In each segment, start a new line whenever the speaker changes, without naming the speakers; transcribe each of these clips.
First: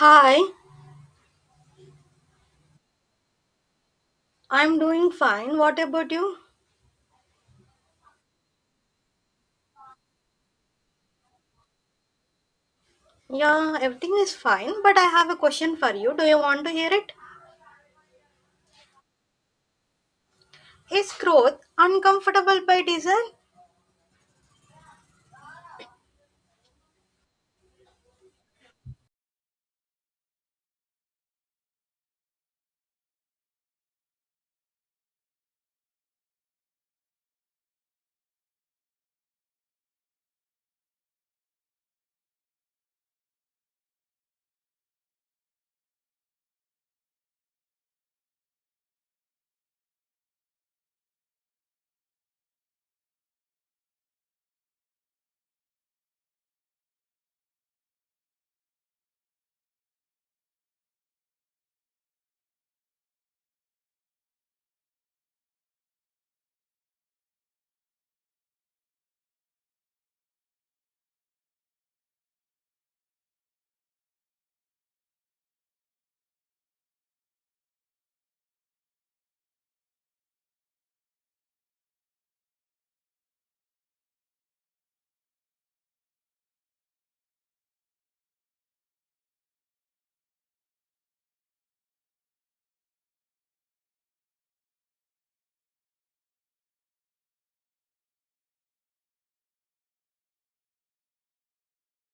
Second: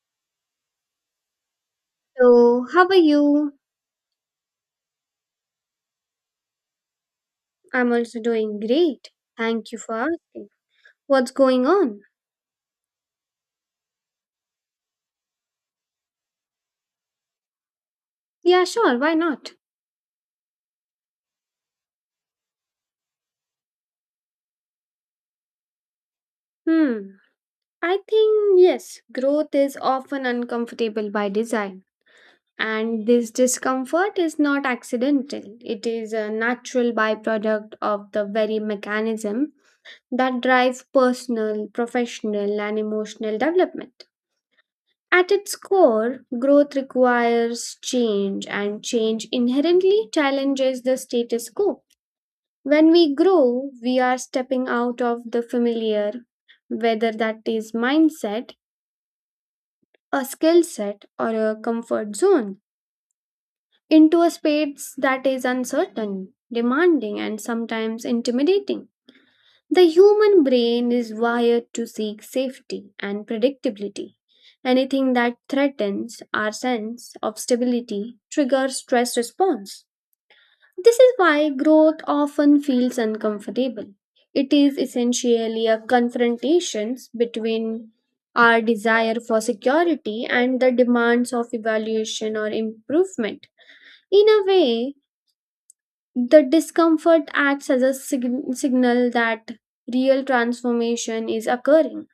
Hi,
So, how are you?
I'm doing fine. What about you?
I'm also doing great. Thank you for asking. What's going on?
Yeah, everything is fine, but I have a question for you. Do you want to hear it?
Yeah, sure, why not?
Is growth uncomfortable by design?
Hmm. I think, yes, growth is often uncomfortable by design. And this discomfort is not accidental, it is a natural byproduct of the very mechanism that drives personal, professional, and emotional development. At its core, growth requires change, and change inherently challenges the status quo. When we grow, we are stepping out of the familiar, whether that is mindset, a skill set, or a comfort zone, into a space that is uncertain, demanding, and sometimes intimidating. The human brain is wired to seek safety and predictability. Anything that threatens our sense of stability triggers stress response. This is why growth often feels uncomfortable. It is essentially a confrontation between our desire for security and the demands of evaluation or improvement. In a way, the discomfort acts as a signal that real transformation is occurring.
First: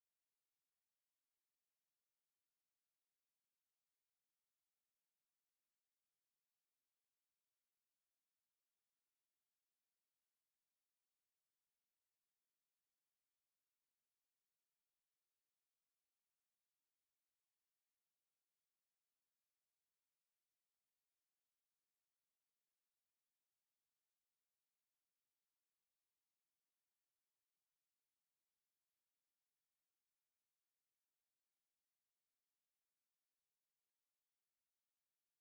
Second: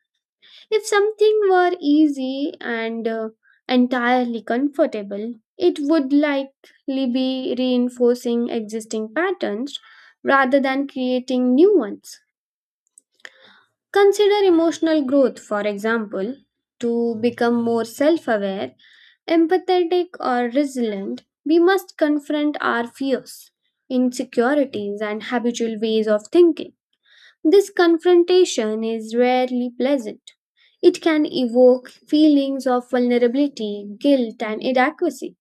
If something were easy and entirely comfortable, it would likely be reinforcing existing patterns rather than creating new ones. Consider emotional growth, for example, to become more self aware, empathetic, or resilient, we must confront our fears, insecurities, and habitual ways of thinking. This confrontation is rarely pleasant. It can evoke feelings of vulnerability, guilt, and inadequacy.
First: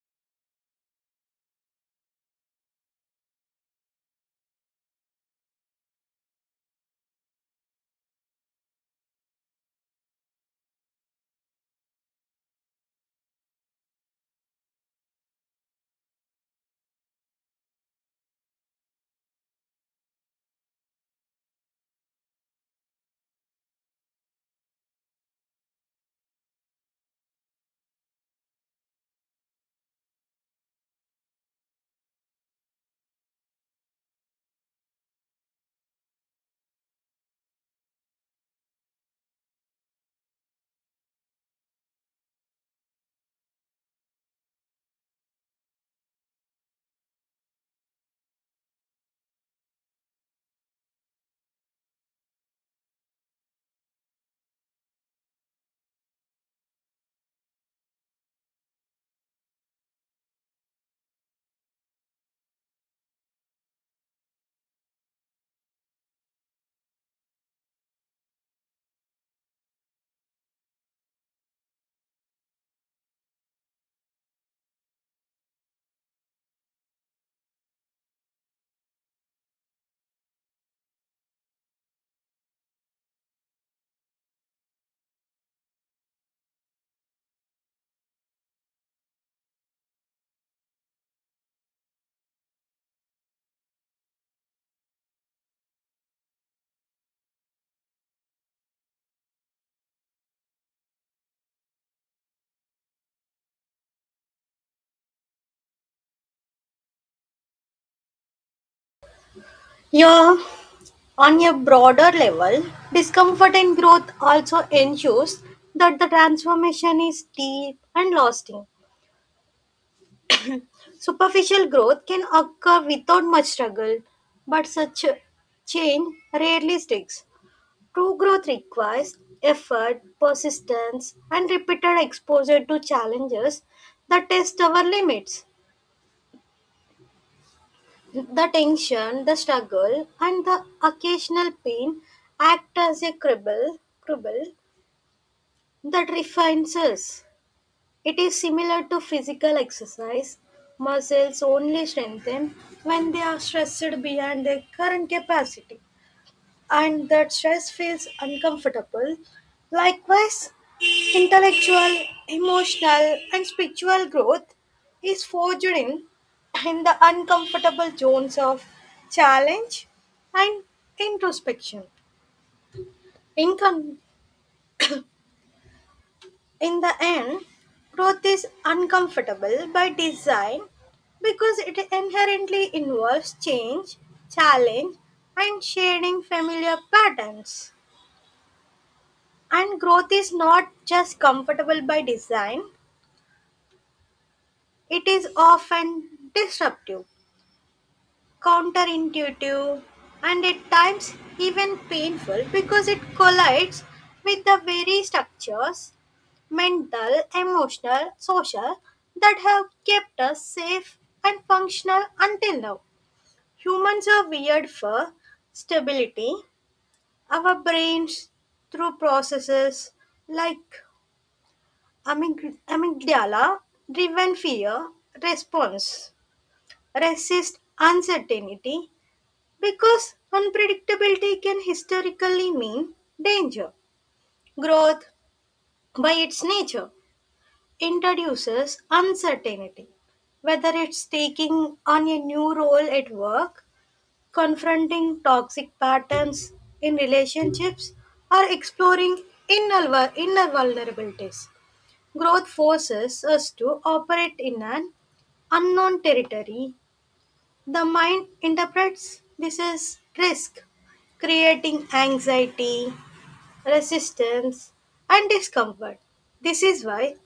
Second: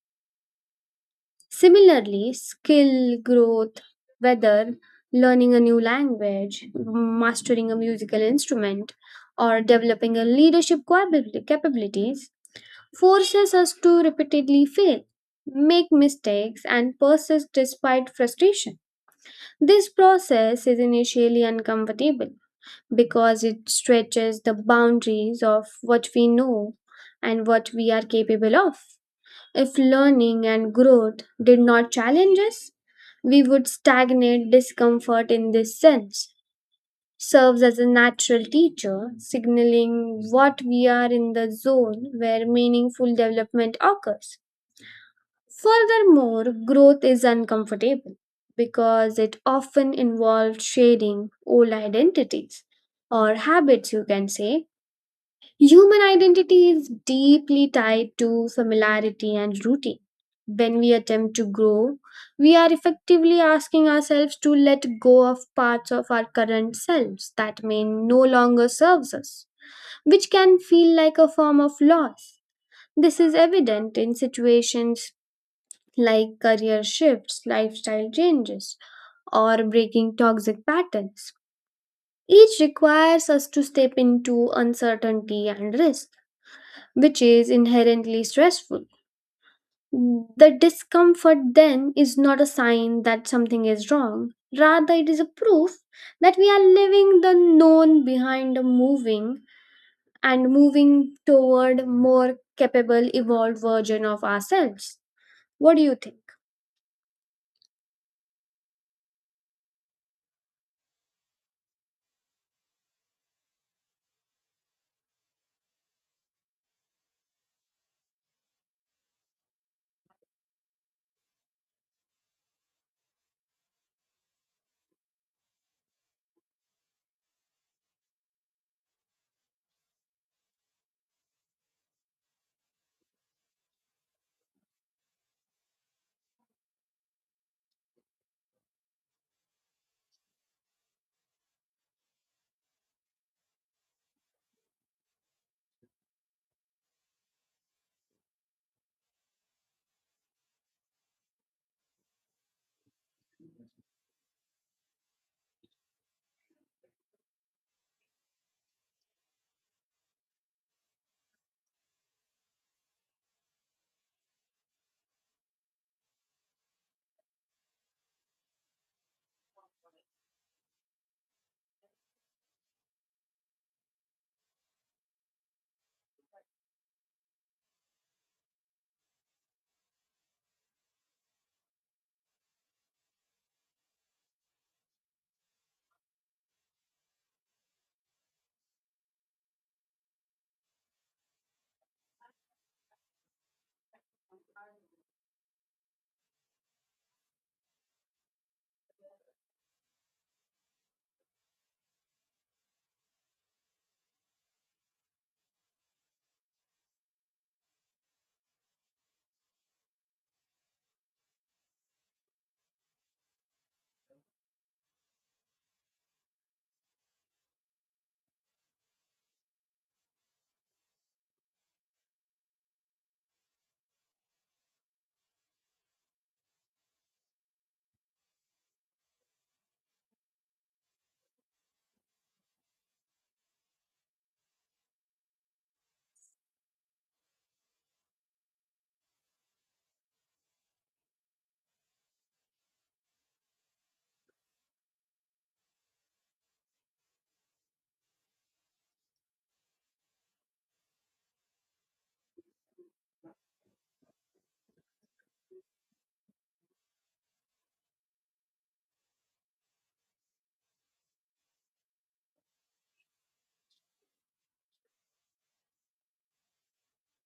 Similarly, skill growth, whether learning a new language, mastering a musical instrument, or developing a leadership capabilities, forces us to repeatedly fail, make mistakes, and persist despite frustration. This process is initially uncomfortable because it stretches the boundaries of what we know and what we are capable of. If learning and growth did not challenge us, we would stagnate discomfort in this sense. Serves as a natural teacher, signaling what we are in the zone where meaningful development occurs. Furthermore, growth is uncomfortable because it often involves shedding old identities or habits, you can say, human identity is deeply tied to familiarity and routine. When we attempt to grow, we are effectively asking ourselves to let go of parts of our current selves that may no longer serves us, which can feel like a form of loss. This is evident in situations like career shifts, lifestyle changes, or breaking toxic patterns. Each requires us to step into uncertainty and risk which is inherently stressful. The discomfort then is not a sign that something is wrong. Rather, it is a proof that we are leaving the known behind the moving and moving toward more capable, evolved version of ourselves. What do you think?
Yeah, on a broader level, discomfort in growth also ensures that the transformation is deep and lasting. Superficial growth can occur without much struggle, but such change rarely sticks. True growth requires effort, persistence, and repeated exposure to challenges that test our limits. The tension, the struggle, and the occasional pain act as a cribble that refines us. It is similar to physical exercise. Muscles only strengthen when they are stressed beyond their current capacity, and that stress feels uncomfortable. Likewise, intellectual, emotional, and spiritual growth is forged in the uncomfortable zones of challenge and introspection. In, con- in the end, growth is uncomfortable by design because it inherently involves change, challenge, and shedding familiar patterns. And growth is not just comfortable by design, it is often disruptive, counterintuitive, and at times even painful because it collides with the very structures mental, emotional, social that have kept us safe and functional until now. Humans are wired for stability. Our brains, through processes like amygdala driven fear response, resist uncertainty because unpredictability can historically mean danger. Growth, by its nature, introduces uncertainty, whether it's taking on a new role at work, confronting toxic patterns in relationships, or exploring inner vulnerabilities. Growth forces us to operate in an unknown territory, the mind interprets this as risk, creating anxiety, resistance, and discomfort. This is why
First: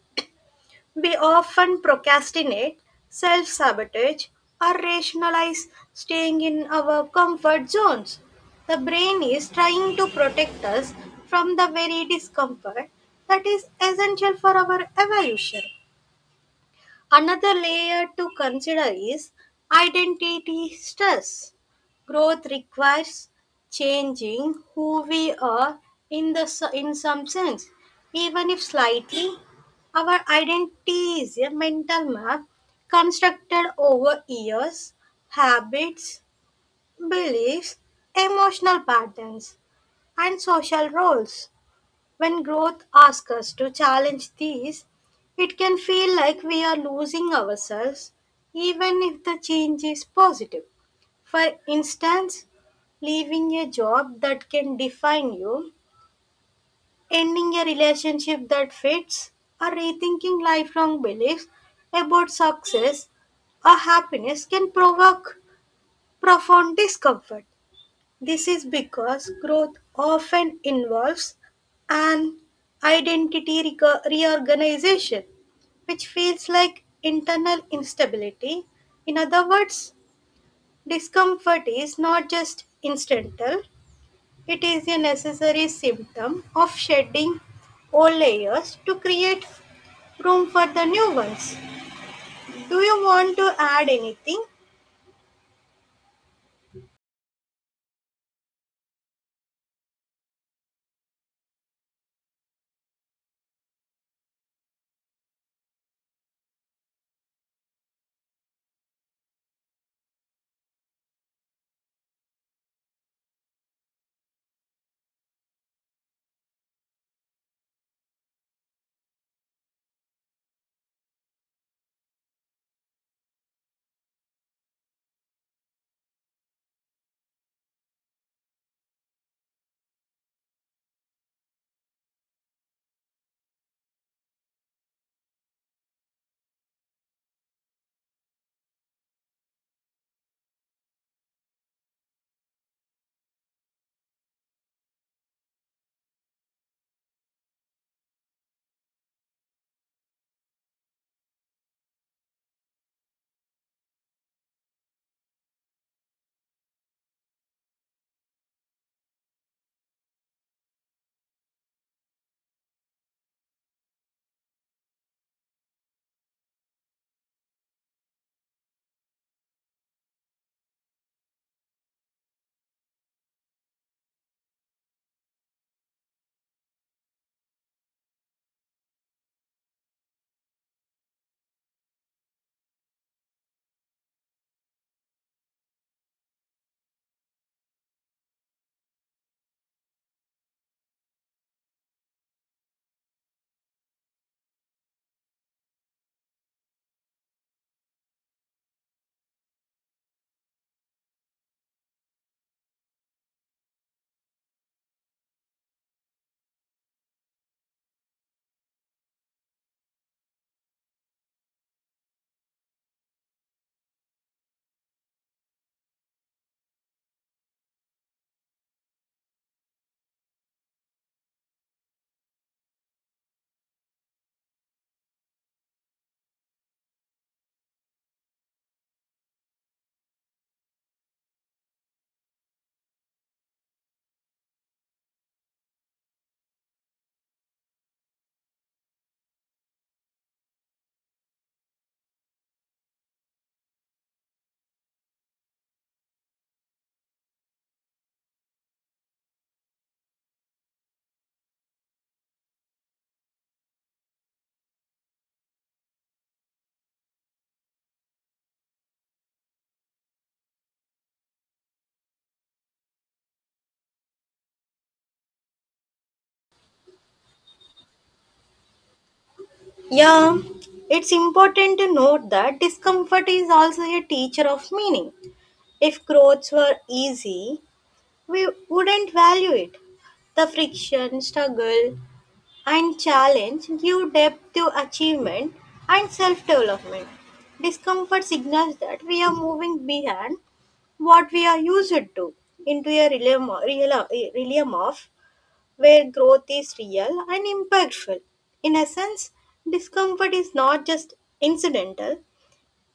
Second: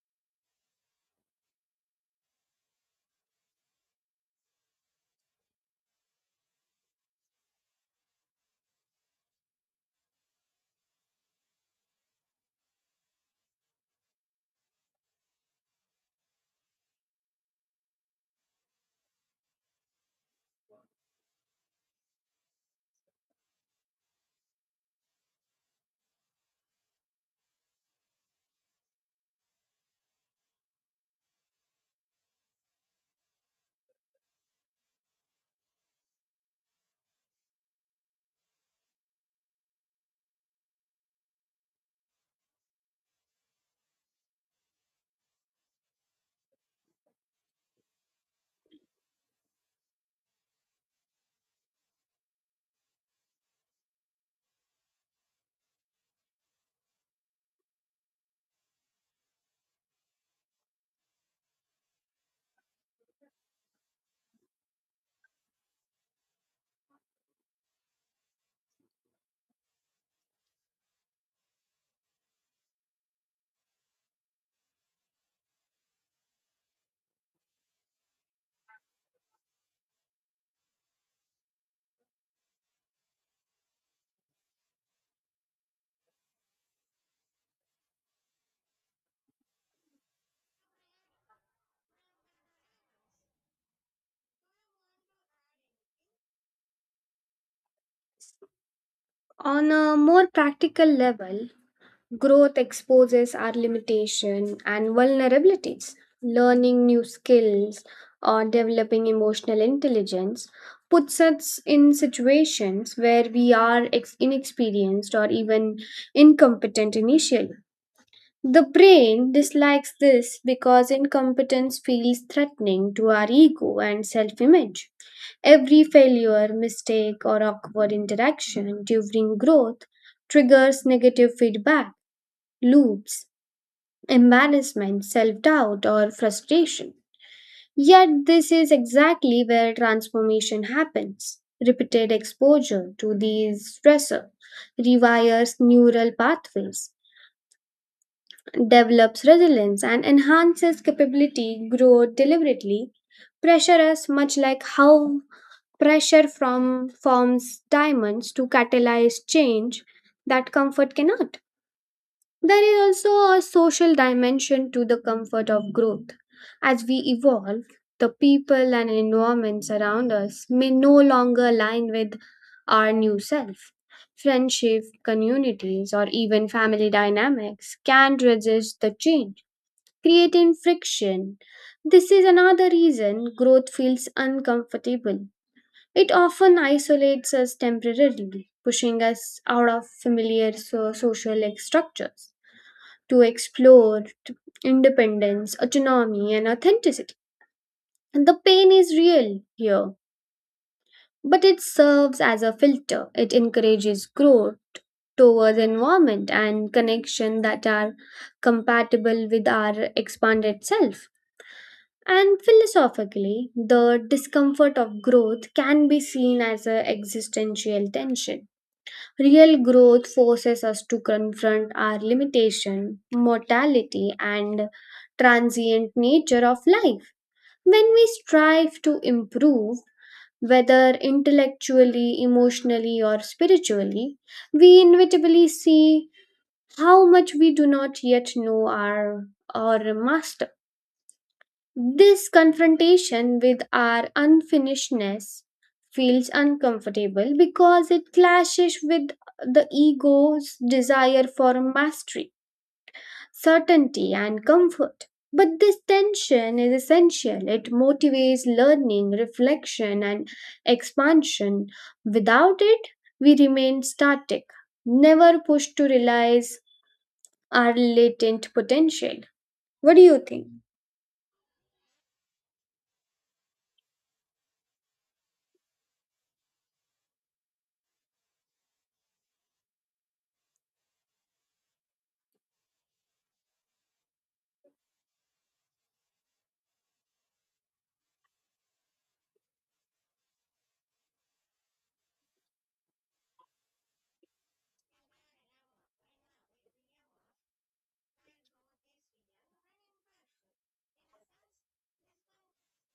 we often procrastinate, self sabotage, or rationalize staying in our comfort zones. The brain is trying to protect us from the very discomfort that is essential for our evolution. Another layer to consider is identity stress. Growth requires changing who we are, in some sense, even if slightly. Our identity is a mental map constructed over years, habits, beliefs, emotional patterns, and social roles. When growth asks us to challenge these, it can feel like we are losing ourselves, even if the change is positive. For instance, leaving a job that can define you, ending a relationship that fits, or rethinking lifelong beliefs about success or happiness can provoke profound discomfort. This is because growth often involves an identity reorganization, which feels like internal instability. In other words, discomfort is not just incidental, it is a necessary symptom of shedding old layers to create room for the new ones. Do you want to add anything?
On a more practical level, growth exposes our limitation and vulnerabilities. Learning new skills or developing emotional intelligence puts us in situations where we are inexperienced or even incompetent initially. The brain dislikes this because incompetence feels threatening to our ego and self image. Every failure, mistake, or awkward interaction during growth triggers negative feedback loops, embarrassment, self doubt, or frustration. Yet, this is exactly where transformation happens. Repeated exposure to these stressors rewires neural pathways, develops resilience, and enhances capability grow deliberately. Pressure is much like how pressure from forms diamonds to catalyze change that comfort cannot. There is also a social dimension to the comfort of growth. As we evolve, the people and environments around us may no longer align with our new self. Friendship, communities, or even family dynamics can resist the change, creating friction. This is another reason growth feels uncomfortable. It often isolates us temporarily, pushing us out of familiar social structures to explore independence, autonomy, and authenticity. And the pain is real here, but it serves as a filter. It encourages growth towards environment and connection that are compatible with our expanded self. And philosophically, the discomfort of growth can be seen as an existential tension. Real growth forces us to confront our limitation, mortality, and transient nature of life. When we strive to improve, whether intellectually, emotionally, or spiritually, we inevitably see how much we do not yet know our or master. This confrontation with our unfinishedness feels uncomfortable because it clashes with the ego's desire for mastery, certainty, and comfort. But this tension is essential. It motivates learning, reflection, and expansion. Without it, we remain static, never pushed to realize our latent potential. What do you
Yeah,
think?
it's important to note that discomfort is also a teacher of meaning. If growths were easy, we wouldn't value it. The friction, struggle, and challenge give depth to achievement and self development. Discomfort signals that we are moving beyond what we are used to, into a realm of where growth is real and impactful. In essence, discomfort is not just incidental,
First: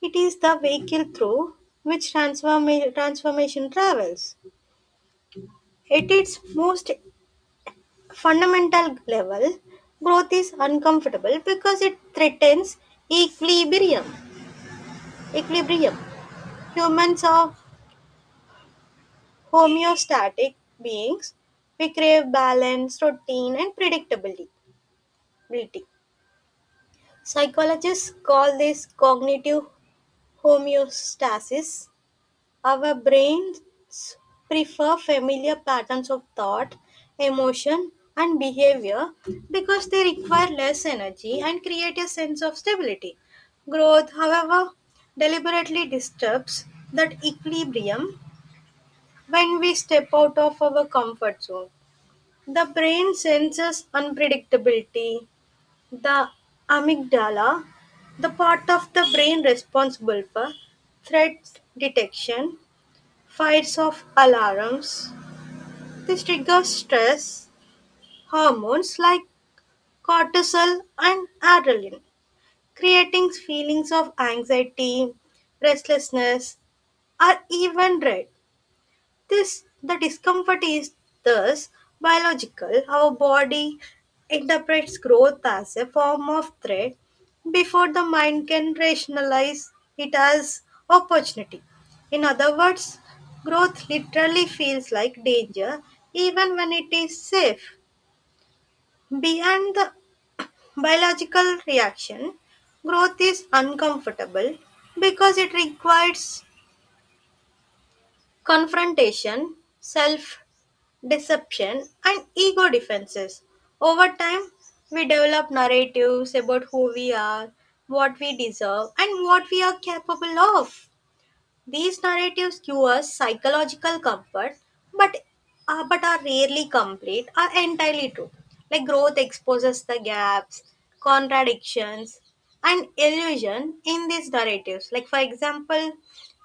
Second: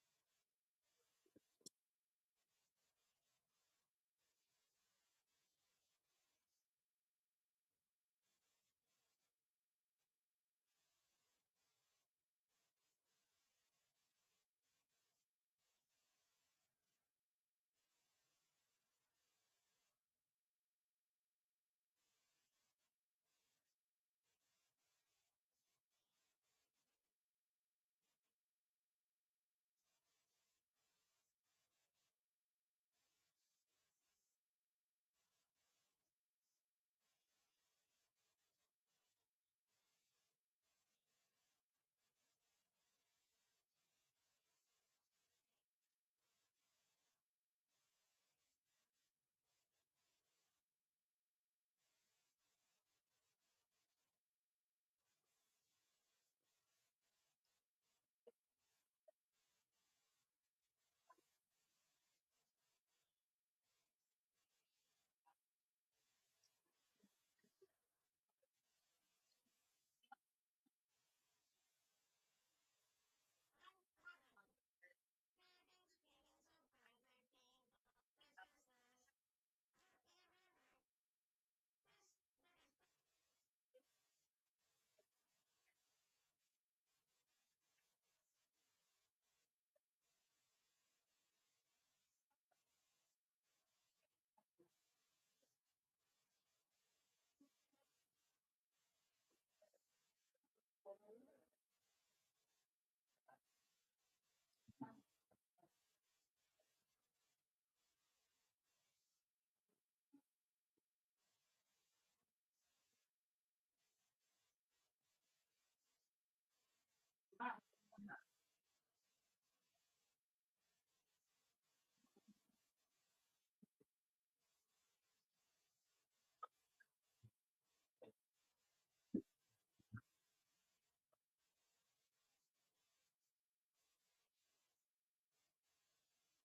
it is the vehicle through which transformation travels. At its most fundamental level, growth is uncomfortable because it threatens equilibrium. equilibrium. Humans are homeostatic beings. We crave balance, routine, and predictability. Psychologists call this cognitive homeostasis. Our brains prefer familiar patterns of thought, emotion, and behavior because they require less energy and create a sense of stability. Growth, however, deliberately disturbs that equilibrium when we step out of our comfort zone. The brain senses unpredictability, the amygdala, the part of the brain responsible for threat detection, fires off alarms. This triggers stress hormones like cortisol and adrenaline, creating feelings of anxiety, restlessness, or even dread. This the discomfort is thus biological. Our body interprets growth as a form of threat before the mind can rationalize it as opportunity. In other words, growth literally feels like danger even when it is safe. Beyond the biological reaction, growth is uncomfortable because it requires confrontation, self deception, and ego defenses. Over time, we develop narratives about who we are, what we deserve, and what we are capable of. These narratives give us psychological comfort, but but are rarely complete or entirely true. Like, growth exposes the gaps, contradictions, and illusion in these narratives. Like, for example,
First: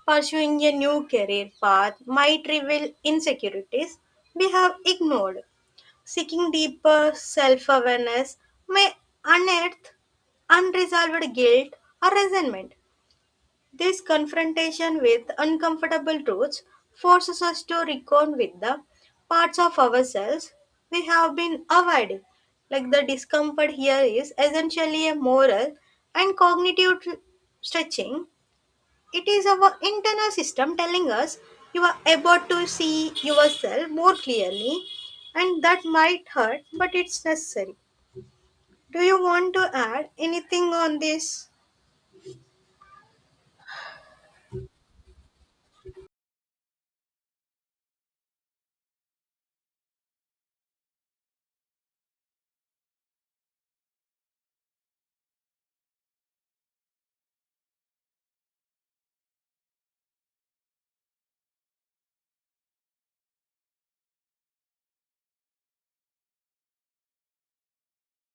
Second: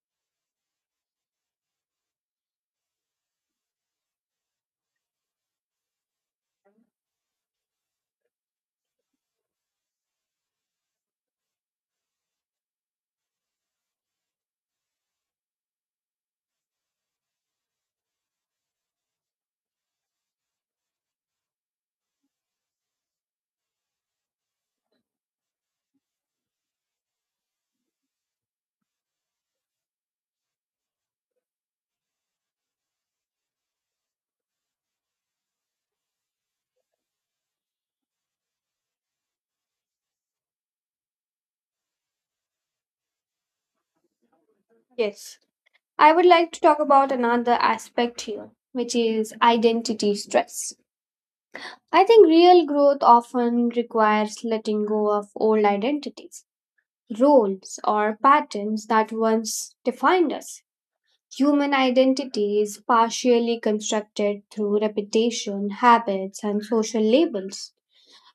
pursuing a new career path might reveal insecurities we have ignored. Seeking deeper self-awareness may unearth unresolved guilt or resentment. This confrontation with uncomfortable truths forces us to reckon with the parts of ourselves we have been avoiding. Like, the discomfort here is essentially a moral and cognitive stretching. It is our internal system telling us you are able to see yourself more clearly, and that might hurt, but it's necessary. Do you want to add anything on this?
Yes. I would like to talk about another aspect here, which is identity stress. I think real growth often requires letting go of old identities, roles, or patterns that once defined us. Human identity is partially constructed through reputation, habits, and social labels.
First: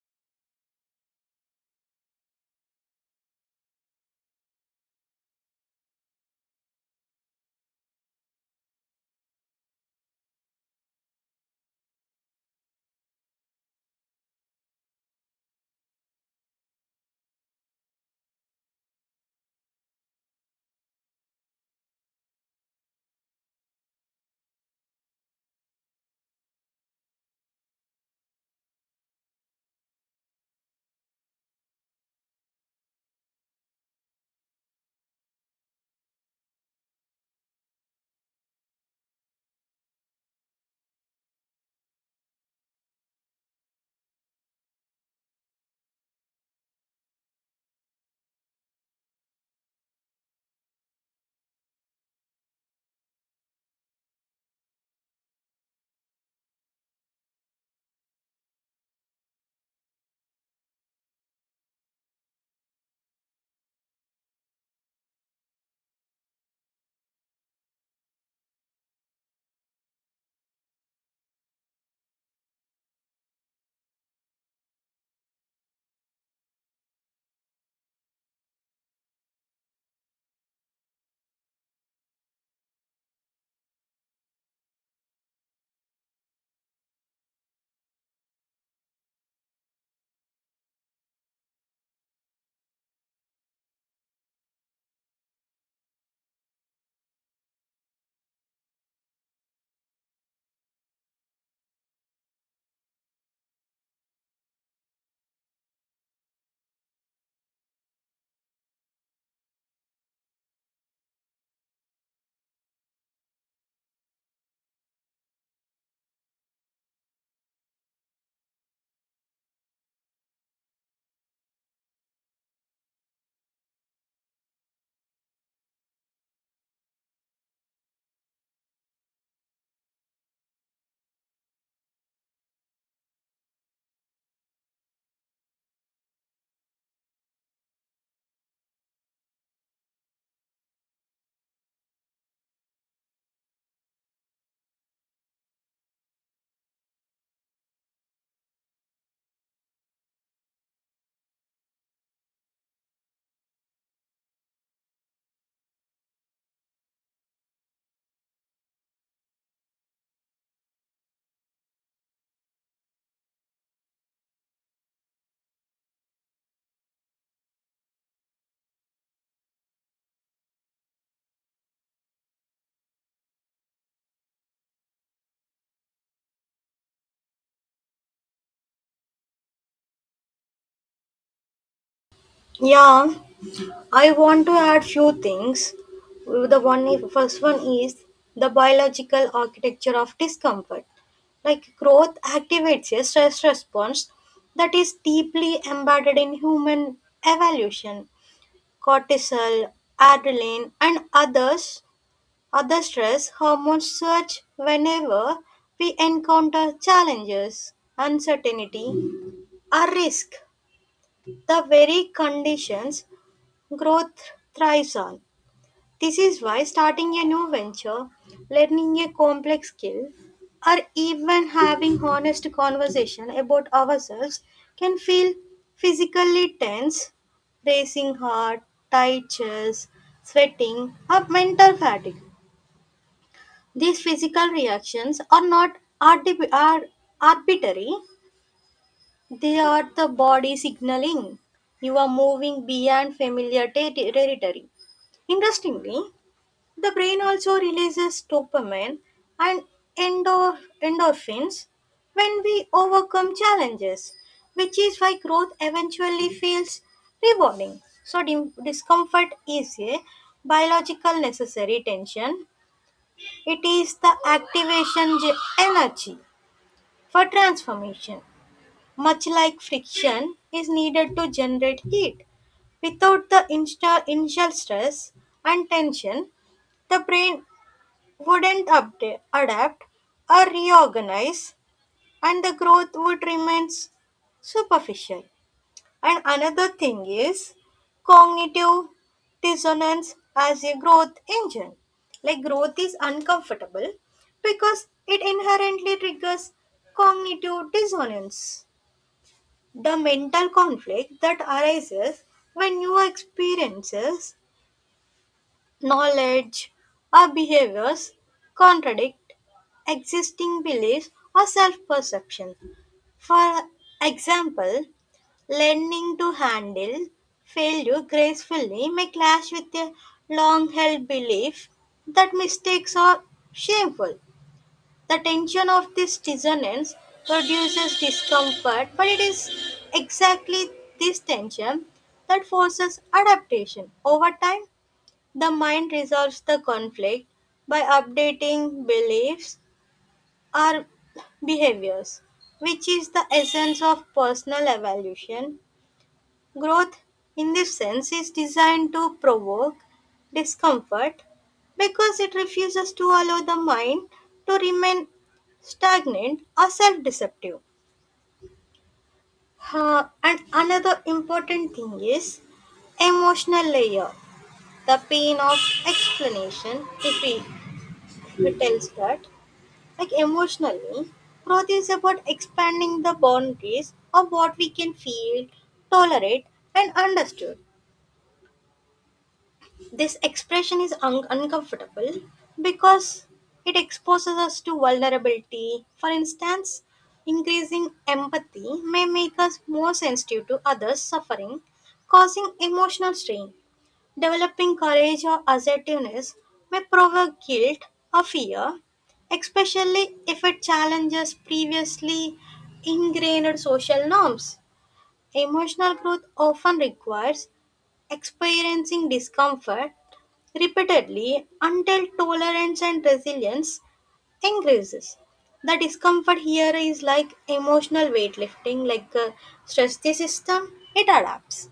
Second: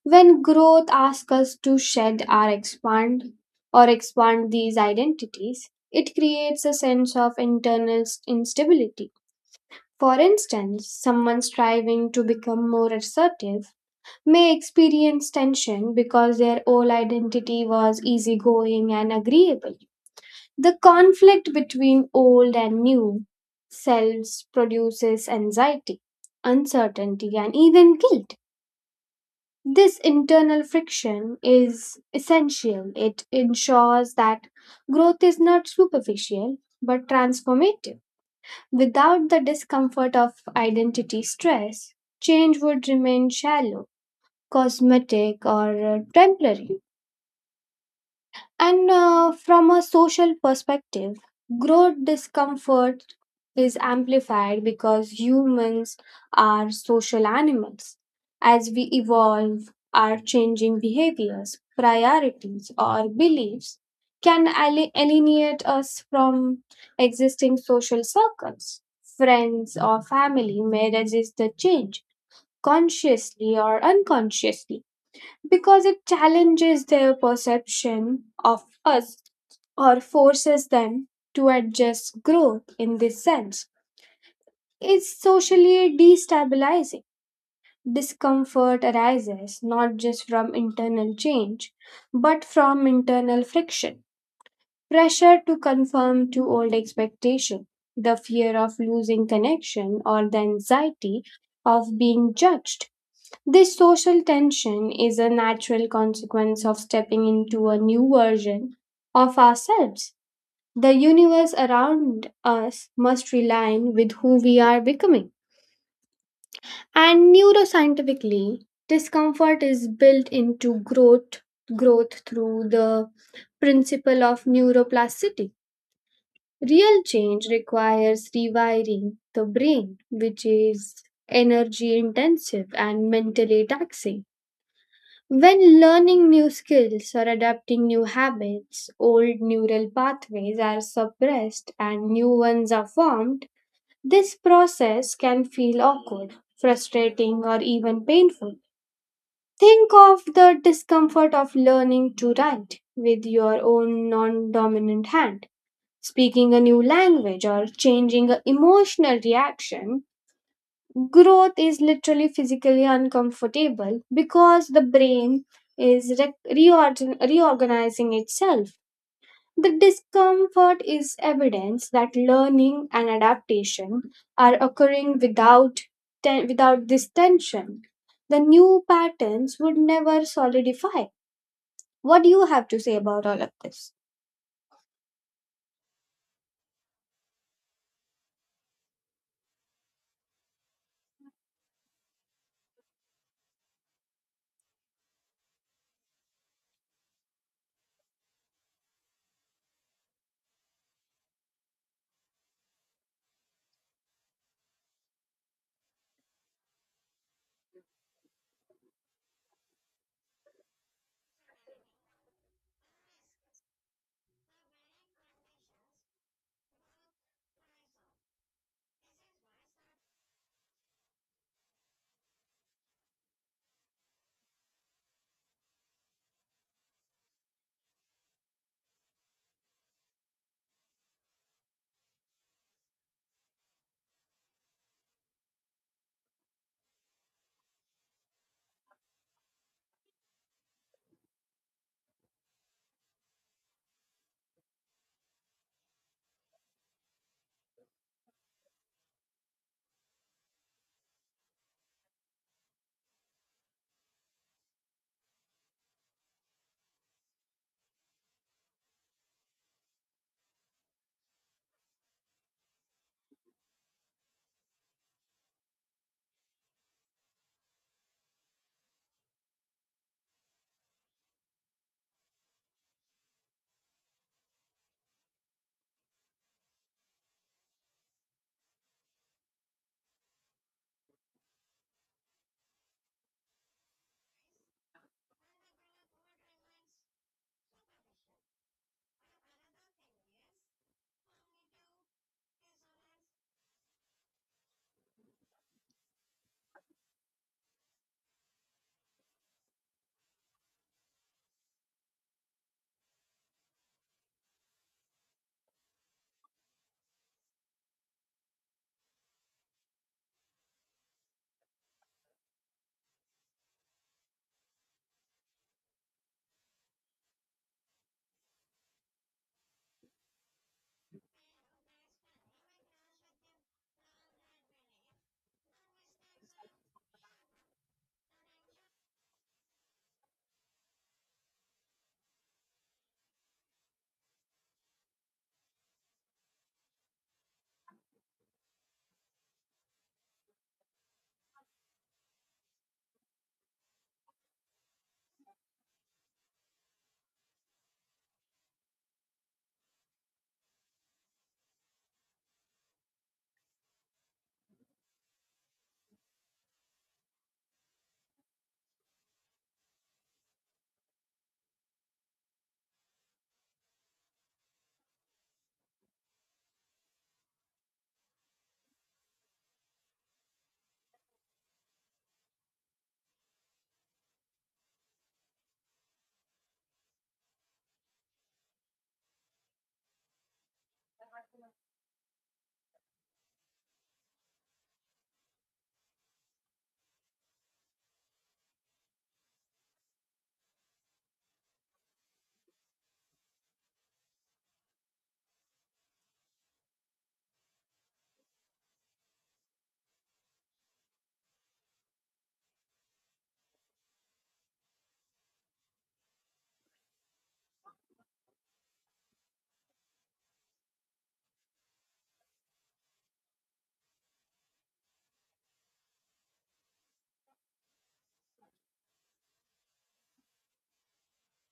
When growth asks us to shed or expand these identities, it creates a sense of internal instability. For instance, someone striving to become more assertive may experience tension because their old identity was easygoing and agreeable. The conflict between old and new selves produces anxiety, uncertainty, and even guilt. This internal friction is essential. It ensures that growth is not superficial but transformative. Without the discomfort of identity stress, change would remain shallow, cosmetic, or temporary. And From a social perspective, growth discomfort is amplified because humans are social animals. As we evolve, our changing behaviors, priorities, or beliefs can alienate us from existing social circles. Friends or family may resist the change consciously or unconsciously because it challenges their perception of us or forces them to adjust growth in this sense. It's socially destabilizing. Discomfort arises not just from internal change, but from internal friction, pressure to conform to old expectation, the fear of losing connection, or the anxiety of being judged. This social tension is a natural consequence of stepping into a new version of ourselves. The universe around us must realign with who we are becoming. And neuroscientifically, discomfort is built into growth through the principle of neuroplasticity. Real change requires rewiring the brain, which is energy intensive and mentally taxing. When learning new skills or adapting new habits, old neural pathways are suppressed and new ones are formed. This process can feel awkward, frustrating, or even painful. Think of the discomfort of learning to write with your own non dominant hand, speaking a new language, or changing an emotional reaction. Growth is literally physically uncomfortable because the brain is reorganizing itself. The discomfort is evidence that learning and adaptation are occurring without, without this tension. The new patterns would never solidify. What do you have to say
Yeah,
about all of this?
I want to add few things. The one is, first one is, the biological architecture of discomfort. Like, growth activates a stress response that is deeply embedded in human evolution. Cortisol, adrenaline, and other stress hormones surge whenever we encounter challenges, uncertainty, or risk. The very conditions growth thrives on. This is why starting a new venture, learning a complex skill, or even having honest conversation about ourselves can feel physically tense: racing heart, tight chest, sweating, or mental fatigue. These physical reactions are not arti- are arbitrary, they are the body signaling you are moving beyond familiar territory. Interestingly, the brain also releases dopamine and endorphins when we overcome challenges, which is why growth eventually feels rewarding. So, discomfort is a biological necessary tension, it is the activation energy for transformation, much like friction is needed to generate heat. Without the initial stress and tension, the brain wouldn't update, adapt, or reorganize, and the growth would remain superficial. And another thing is cognitive dissonance as a growth engine. Like, growth is uncomfortable because it inherently triggers cognitive dissonance, the mental conflict that arises when new experiences, knowledge, or behaviors contradict existing beliefs or self perception. For example, learning to handle failure gracefully may clash with a long held belief that mistakes are shameful. The tension of this dissonance produces discomfort, but it is exactly this tension that forces adaptation over time. The mind resolves the conflict by updating beliefs or behaviors, which is the essence of personal evolution. Growth, in this sense, is designed to provoke discomfort because it refuses to allow the mind to remain stagnant or self deceptive. And another important thing is emotional layer, the pain of explanation, if we tells that. Like, emotionally, growth is about expanding the boundaries of what we can feel, tolerate, and understood. This expression is uncomfortable because it exposes us to vulnerability. For instance, increasing empathy may make us more sensitive to others' suffering, causing emotional strain. Developing courage or assertiveness may provoke guilt or fear, especially if it challenges previously ingrained social norms. Emotional growth often requires experiencing discomfort repeatedly until tolerance and resilience increases. The discomfort here is like emotional weightlifting, like stress the system, it adapts.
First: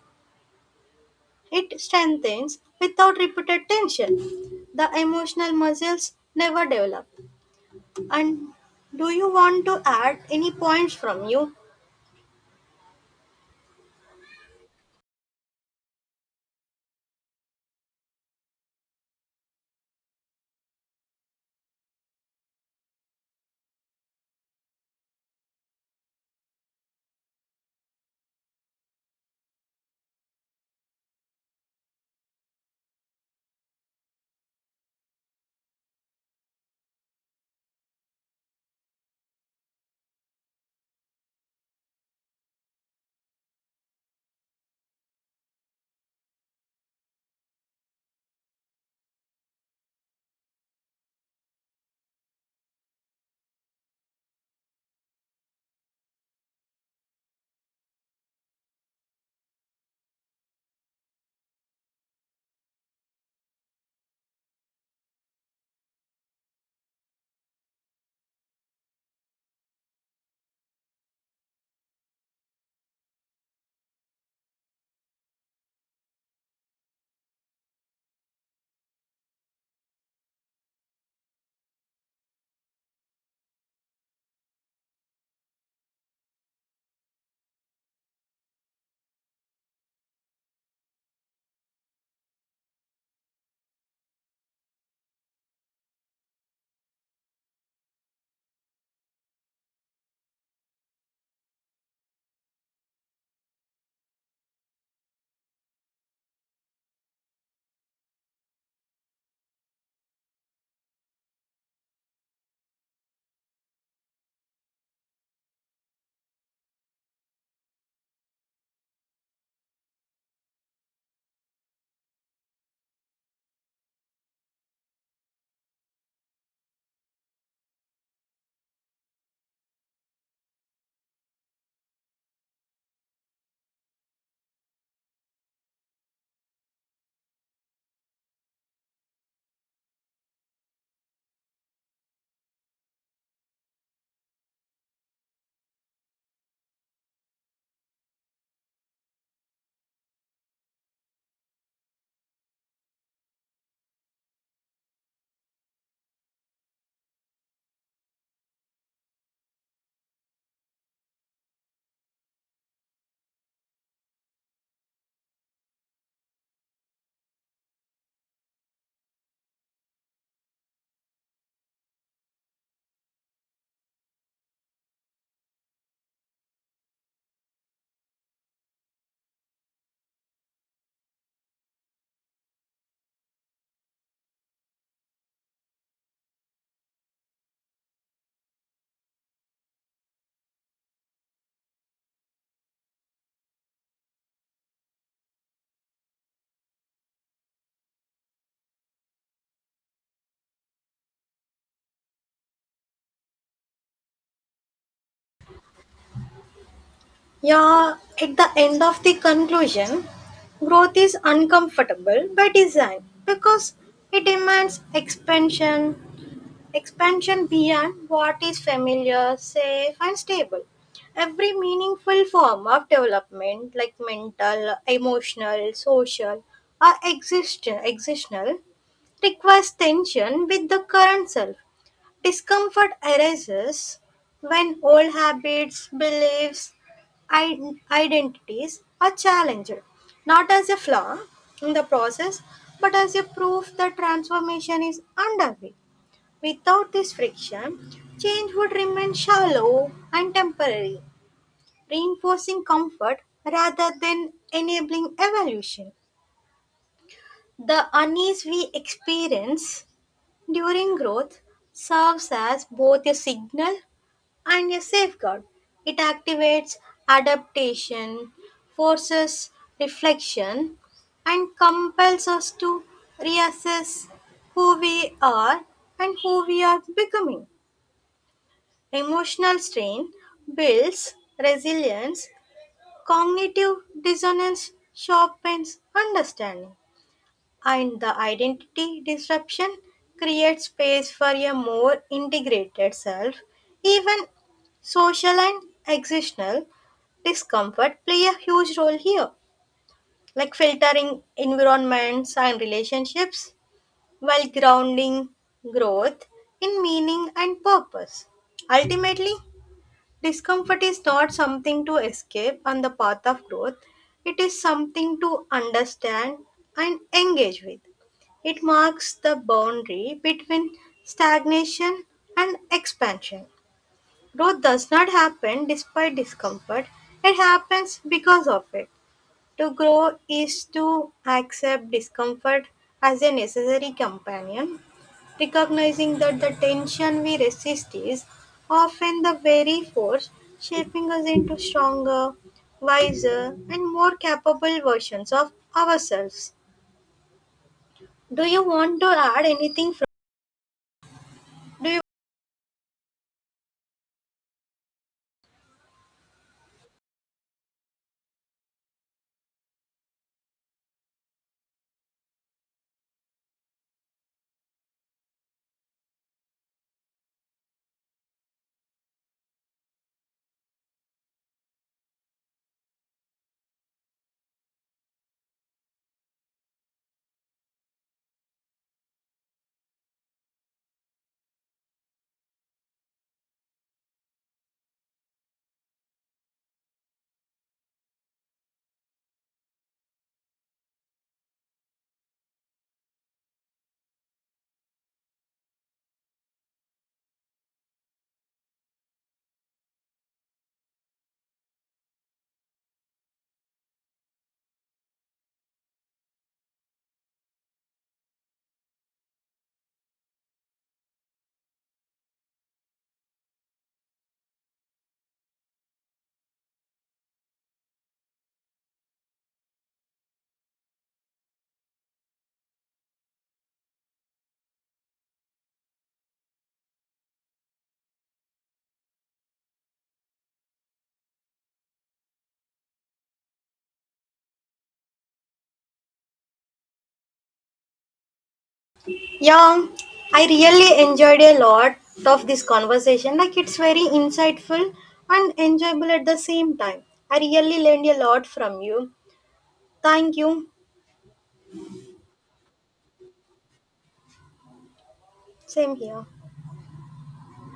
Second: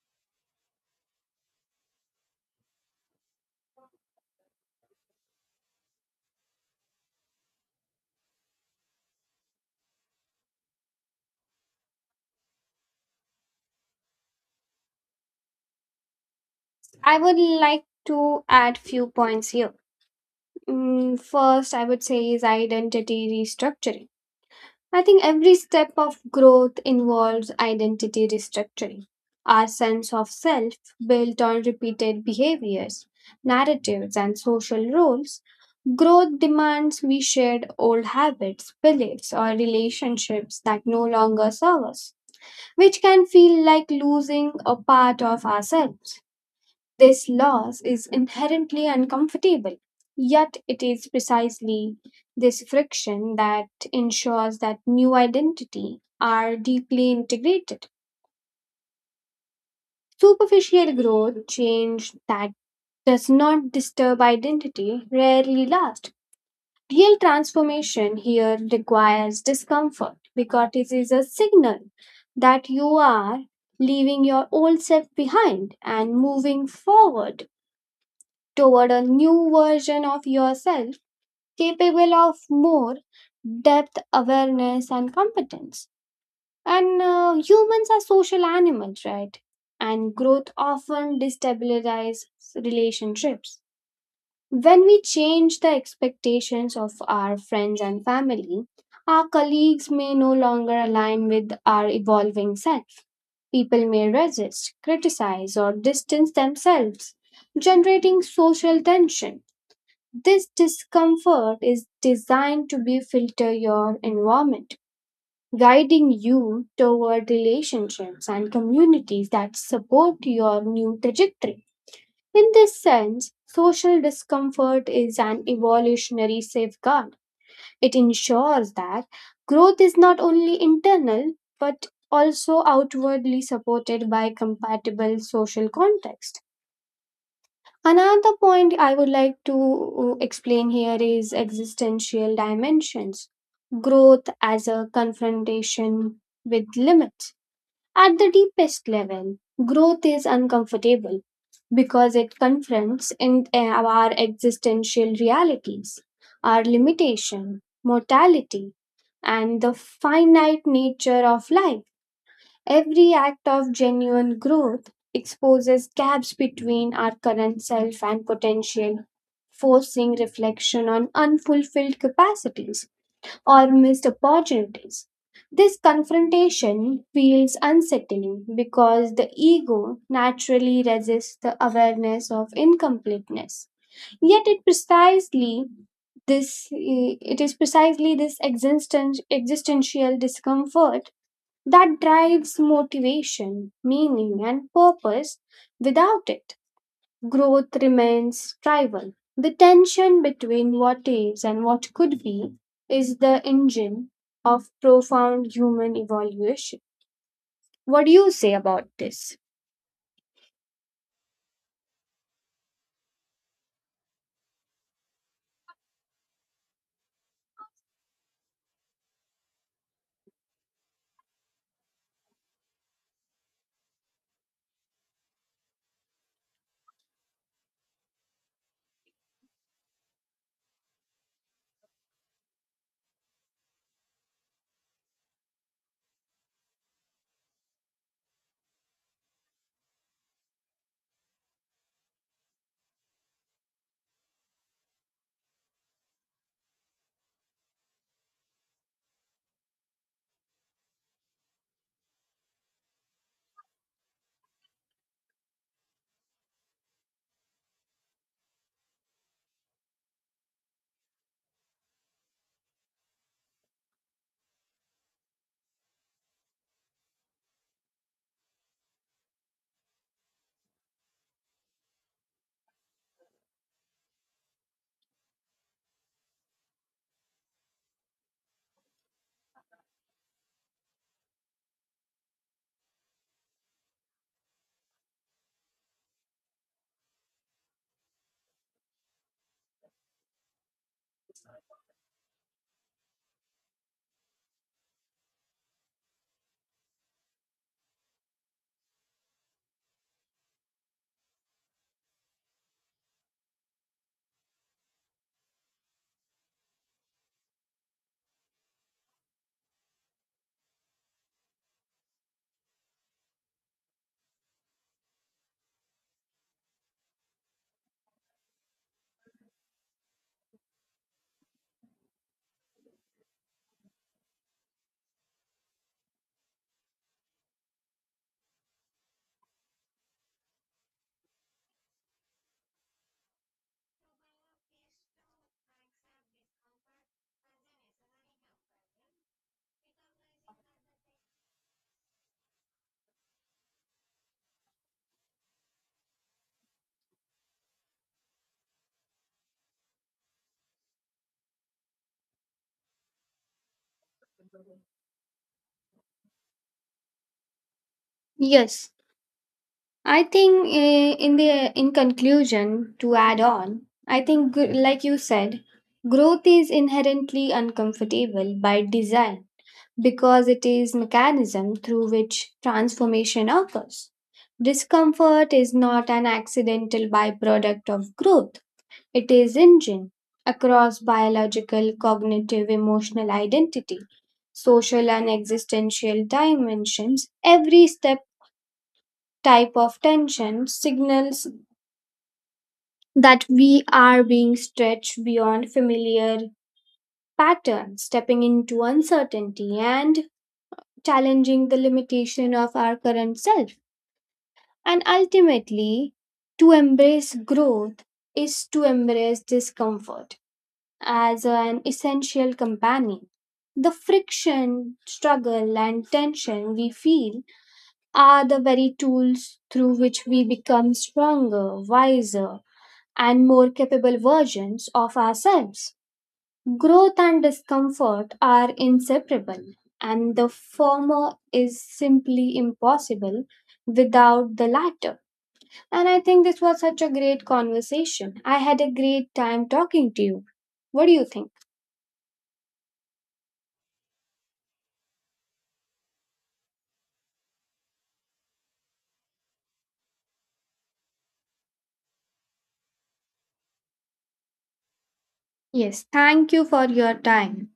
It strengthens without repeated tension. The emotional muscles never develop. And do you want to add any points from you?
I would like to add few points here. Mm, first, I would say is identity restructuring. I think every step of growth involves identity restructuring. Our sense of self, built on repeated behaviors, narratives, and social roles, growth demands we shed old habits, beliefs, or relationships that no longer serve us, which can feel like losing a part of ourselves. This loss is inherently uncomfortable, yet, it is precisely this friction that ensures that new identity are deeply integrated. Superficial growth, change that does not disturb identity, rarely lasts. Real transformation here requires discomfort because it is a signal that you are leaving your old self behind and moving forward toward a new version of yourself capable of more depth, awareness, and competence. And Humans are social animals, right? And growth often destabilizes relationships. When we change the expectations of our friends and family, our colleagues may no longer align with our evolving self. People may resist, criticize, or distance themselves, generating social tension. This discomfort is designed to be filter your environment, guiding you toward relationships and communities that support your new trajectory. In this sense, social discomfort is an evolutionary safeguard. It ensures that growth is not only internal but also outwardly supported by compatible social context. Another point I would like to explain here is existential dimensions. Growth as a confrontation with limits. At the deepest level, growth is uncomfortable because it confronts in our existential realities, our limitation, mortality, and the finite nature of life. Every act of genuine growth exposes gaps between our current self and potential, forcing reflection on unfulfilled capacities or missed opportunities. This confrontation feels unsettling because the ego naturally resists the awareness of incompleteness. Yet it precisely this eh, it is precisely this existential discomfort that drives motivation, meaning, and purpose. Without it, growth remains trivial. The tension between what is and what could be is the engine of profound human evolution.
Yeah,
What do you
at the
say
end
about
of the
this?
conclusion, growth is uncomfortable by design because it demands expansion beyond what is familiar, safe, and stable. Every meaningful form of development, like mental, emotional, social, or existential, requires tension with the current self. Discomfort arises when old habits, beliefs, identities are challenged, not as a flaw in the process, but as a proof that transformation is underway. Without this friction, change would remain shallow and temporary, reinforcing comfort rather than enabling evolution. The unease we experience during growth serves as both a signal and a safeguard. It activates adaptation, forces reflection, and compels us to reassess who we are and who we are becoming. Emotional strain builds resilience, cognitive dissonance sharpens understanding, and the identity disruption creates space for a more integrated self. Even social and existential discomfort play a huge role here, like filtering environments and relationships while grounding growth in meaning and purpose. Ultimately, discomfort is not something to escape on the path of growth, it is something to understand and engage with. It marks the boundary between stagnation and expansion. Growth does not happen despite discomfort, it happens because of it. To grow is to accept discomfort as a necessary companion, recognizing that the tension we resist is often the very force shaping us into stronger, wiser, and more capable versions of ourselves. Do you want to add anything from? Do you?
Yes, I think in conclusion to add on, I think like you said, growth is inherently uncomfortable by design because it is mechanism through which transformation occurs. Discomfort is not an accidental byproduct of growth. It is engine across biological, cognitive, emotional identity, social and existential dimensions. Every step type of tension signals that we are being stretched beyond familiar patterns, stepping into uncertainty and challenging the limitation of our current self. And ultimately, to embrace growth is to embrace discomfort as an essential companion. The friction, struggle, and tension we feel are the very tools through which we become stronger, wiser, and more capable versions of ourselves. Growth and discomfort are inseparable, and the former is simply impossible without the latter. And I think this was such a great conversation. I had a great time
Yeah,
talking to you.
I really
What do you
enjoyed
think?
a lot of this conversation. Like, it's very insightful and enjoyable at the same time. I really learned a lot from you. Thank you. Same
Yes,
here.
thank you for your time.